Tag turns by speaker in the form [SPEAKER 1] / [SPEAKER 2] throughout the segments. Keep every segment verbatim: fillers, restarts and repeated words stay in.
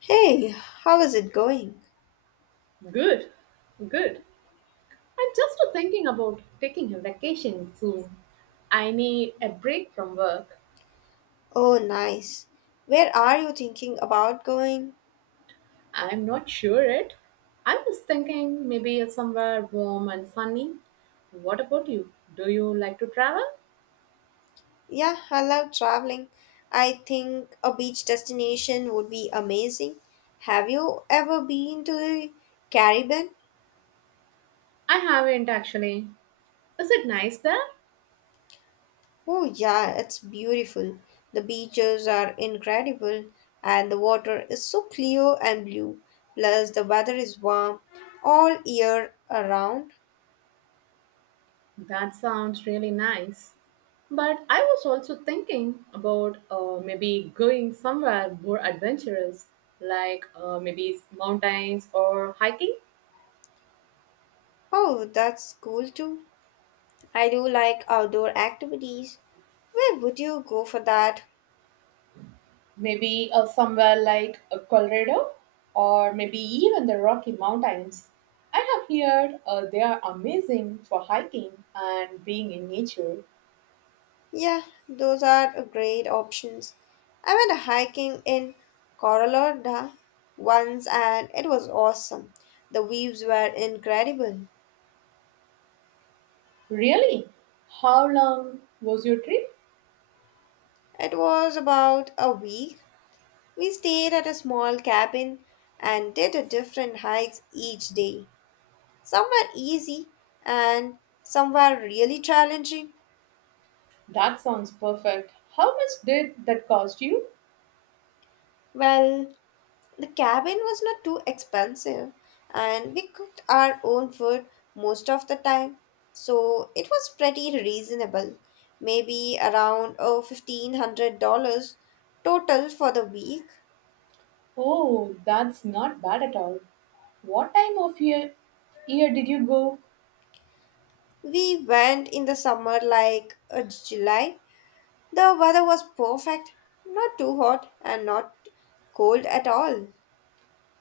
[SPEAKER 1] Hey, how is it going?
[SPEAKER 2] Good, good. I'm just thinking about taking a vacation soon. I need a break from work.
[SPEAKER 1] Oh, nice. Where are you thinking about going?
[SPEAKER 2] I'm not sure yet. I was thinking maybe somewhere warm and sunny. What about you? Do you like to travel?
[SPEAKER 1] Yeah, I love traveling. I think a beach destination would be amazing. Have you ever been to the Caribbean?
[SPEAKER 2] I haven't actually. Is it nice there?
[SPEAKER 1] Oh, yeah, it's beautiful. The beaches are incredible and the water is so clear and blue. Plus, the weather is warm all year around.
[SPEAKER 2] That sounds really nice. But I was also thinking about uh, maybe going somewhere more adventurous, like uh, maybe mountains or hiking.
[SPEAKER 1] Oh, that's cool too. I do like outdoor activities. Where would you go for that?
[SPEAKER 2] Maybe uh, somewhere like uh, Colorado or maybe even the Rocky Mountains. I have heard uh, they are amazing for hiking and being in nature.
[SPEAKER 1] Yeah, those are great options. I went hiking in Colorado once and it was awesome. The views were incredible.
[SPEAKER 2] Really? How long was your trip?
[SPEAKER 1] It was about a week. We stayed at a small cabin and did a different hikes each day. Some were easy and some were really challenging.
[SPEAKER 2] That sounds perfect. How much did that cost you?
[SPEAKER 1] Well, the cabin was not too expensive, and we cooked our own food most of the time, so it was pretty reasonable. Maybe around oh, fifteen hundred dollars total for the week.
[SPEAKER 2] Oh, that's not bad at all. What time of year, year did you go?
[SPEAKER 1] We went in the summer like uh, July. The weather was perfect, not too hot and not cold at all.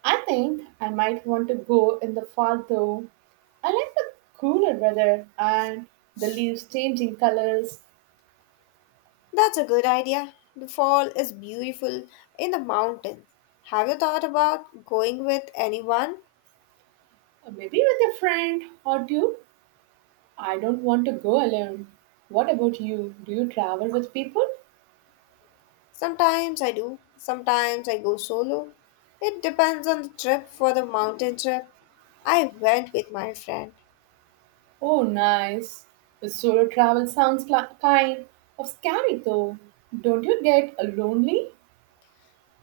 [SPEAKER 2] I think I might want to go in the fall though. I like the cooler weather and the leaves changing colors,
[SPEAKER 1] That's a good idea. The fall is beautiful in the mountains. Have you thought about going with anyone?
[SPEAKER 2] uh, maybe with a friend or two. I don't want to go alone. What about you? Do you travel with people?
[SPEAKER 1] Sometimes I do, sometimes I go solo. It depends on the trip. For the mountain trip, I went with my friend.
[SPEAKER 2] Oh, nice. The solo travel sounds like kind of scary though. Don't you get lonely?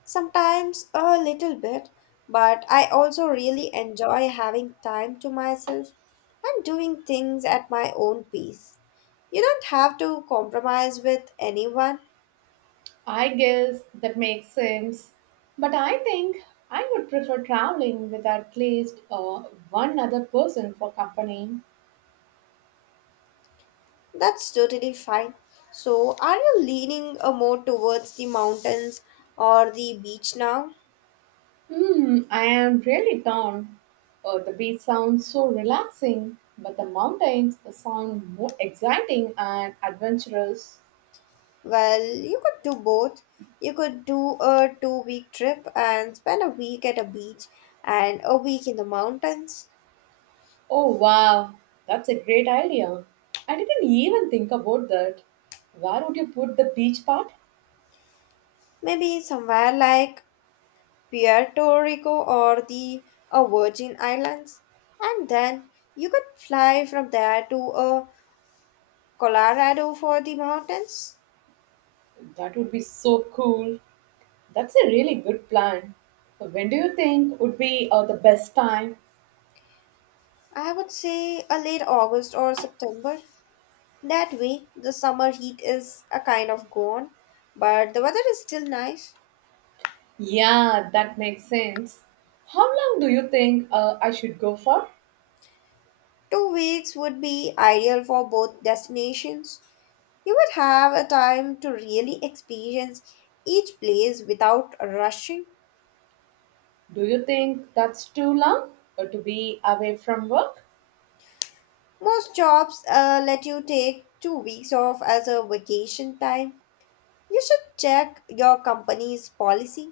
[SPEAKER 1] Sometimes a little bit, but I also really enjoy having time to myself and doing things at my own pace. You don't have to compromise with anyone.
[SPEAKER 2] I guess that makes sense. But I think I would prefer traveling with at least uh, one other person for company.
[SPEAKER 1] That's totally fine. So, are you leaning uh, more towards the mountains or the beach now?
[SPEAKER 2] Hmm, I am really torn. Uh, the beach sounds so relaxing, but the mountains sound more exciting and adventurous.
[SPEAKER 1] Well, you could do both. You could do a two week trip and spend a week at a beach and a week in the mountains.
[SPEAKER 2] Oh wow, that's a great idea. I didn't even think about that. Where would you put the beach part?
[SPEAKER 1] Maybe somewhere like Puerto Rico or the uh, Virgin Islands. And then you could fly from there to uh, Colorado for the mountains.
[SPEAKER 2] That would be so cool. That's a really good plan. So when do you think would be uh, the best time?
[SPEAKER 1] I would say a late August or September. That way, the summer heat is a kind of gone, but the weather is still nice.
[SPEAKER 2] Yeah, that makes sense. How long do you think uh, I should go for?
[SPEAKER 1] Two weeks would be ideal for both destinations. You would have a time to really experience each place without rushing.
[SPEAKER 2] Do you think that's too long uh, to be away from work?
[SPEAKER 1] Most jobs uh, let you take two weeks off as a vacation time. You should check your company's policy.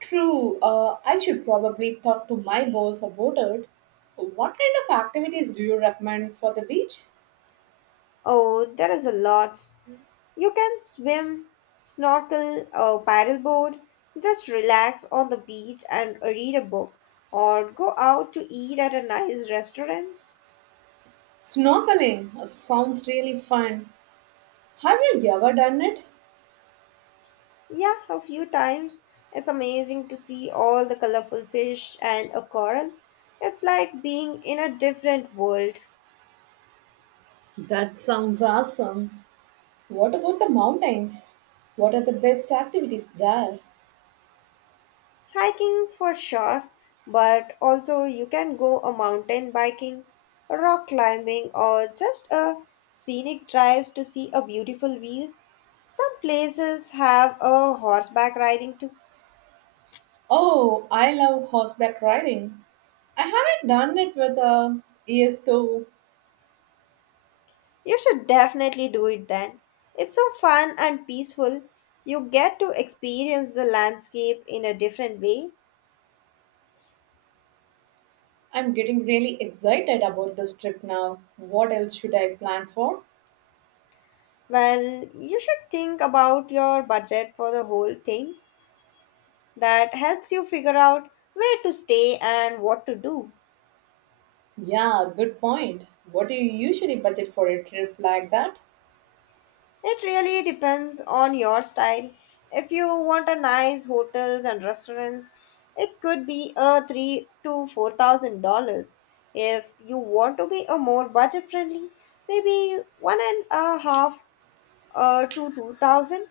[SPEAKER 2] True, uh, I should probably talk to my boss about it. What kind of activities do you recommend for the beach?
[SPEAKER 1] Oh, there is a lot. You can swim, snorkel, or paddleboard. Just relax on the beach and read a book, or go out to eat at a nice restaurant.
[SPEAKER 2] Snorkeling uh, sounds really fun. Have you ever done it?
[SPEAKER 1] Yeah, a few times. It's amazing to see all the colorful fish and a coral. It's like being in a different world.
[SPEAKER 2] That sounds awesome. What about the mountains? What are the best activities there?
[SPEAKER 1] Hiking for sure, but also you can go a mountain biking, rock climbing, or just a scenic drives to see a beautiful views. Some places have a horseback riding too.
[SPEAKER 2] Oh, I love horseback riding. I haven't done it with uh, years though.
[SPEAKER 1] You should definitely do it then. It's so fun and peaceful. You get to experience the landscape in a different way.
[SPEAKER 2] I'm getting really excited about this trip now. What else should I plan for?
[SPEAKER 1] Well, you should think about your budget for the whole thing. That helps you figure out where to stay and what to do.
[SPEAKER 2] Yeah, good point. What do you usually budget for a trip like that?
[SPEAKER 1] It really depends on your style. If you want a nice hotels and restaurants, it could be a three to four thousand dollars. If you want to be a more budget friendly, maybe one and a half uh, to two thousand.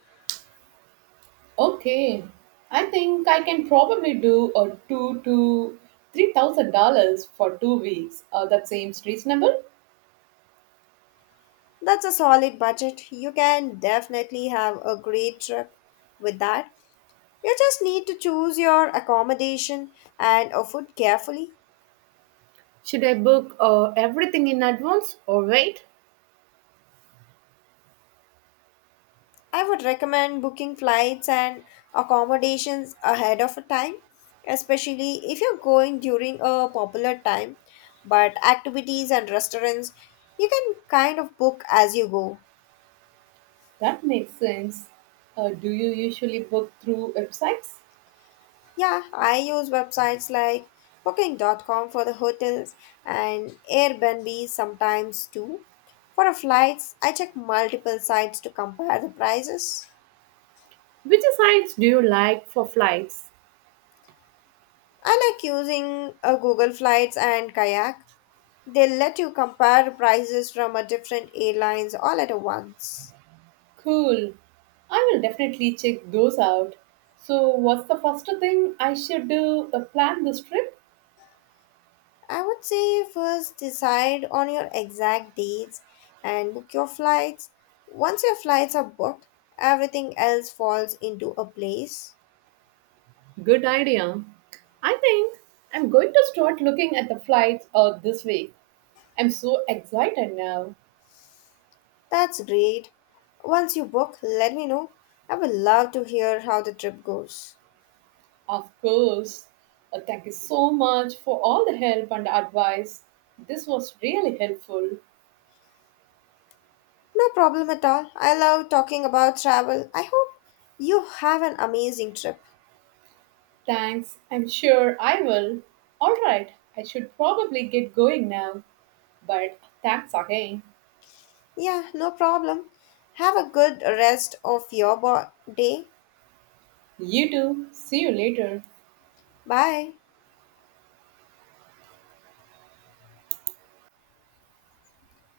[SPEAKER 2] Okay, I think I can probably do a two to three thousand dollars for two weeks. Uh, that seems reasonable.
[SPEAKER 1] That's a solid budget. You can definitely have a great trip with that. You just need to choose your accommodation and a food carefully.
[SPEAKER 2] Should I book uh, everything in advance or wait?
[SPEAKER 1] I would recommend booking flights and accommodations ahead of time, especially if you're going during a popular time. But activities and restaurants, you can kind of book as you go.
[SPEAKER 2] That makes sense. Uh, do you usually book through websites?
[SPEAKER 1] Yeah, I use websites like booking dot com for the hotels and Airbnb sometimes too. For the flights, I check multiple sites to compare the prices.
[SPEAKER 2] Which sites do you like for flights?
[SPEAKER 1] I like using uh, Google Flights and Kayak. They let you compare prices from a different airlines all at once.
[SPEAKER 2] Cool. I will definitely check those out. So, what's the first thing I should do? Uh, plan this trip?
[SPEAKER 1] I would say first decide on your exact dates and book your flights. Once your flights are booked, everything else falls into a place.
[SPEAKER 2] Good idea. I think I'm going to start looking at the flights uh, this week. I'm so excited now.
[SPEAKER 1] That's great. Once you book, let me know. I would love to hear how the trip goes.
[SPEAKER 2] Of course. Uh, thank you so much for all the help and advice. This was really helpful.
[SPEAKER 1] No problem at all. I love talking about travel. I hope you have an amazing trip.
[SPEAKER 2] Thanks. I'm sure I will. All right. I should probably get going now. But thanks again.
[SPEAKER 1] Yeah, no problem. Have a good rest of your bo- day.
[SPEAKER 2] You too. See you later.
[SPEAKER 1] Bye.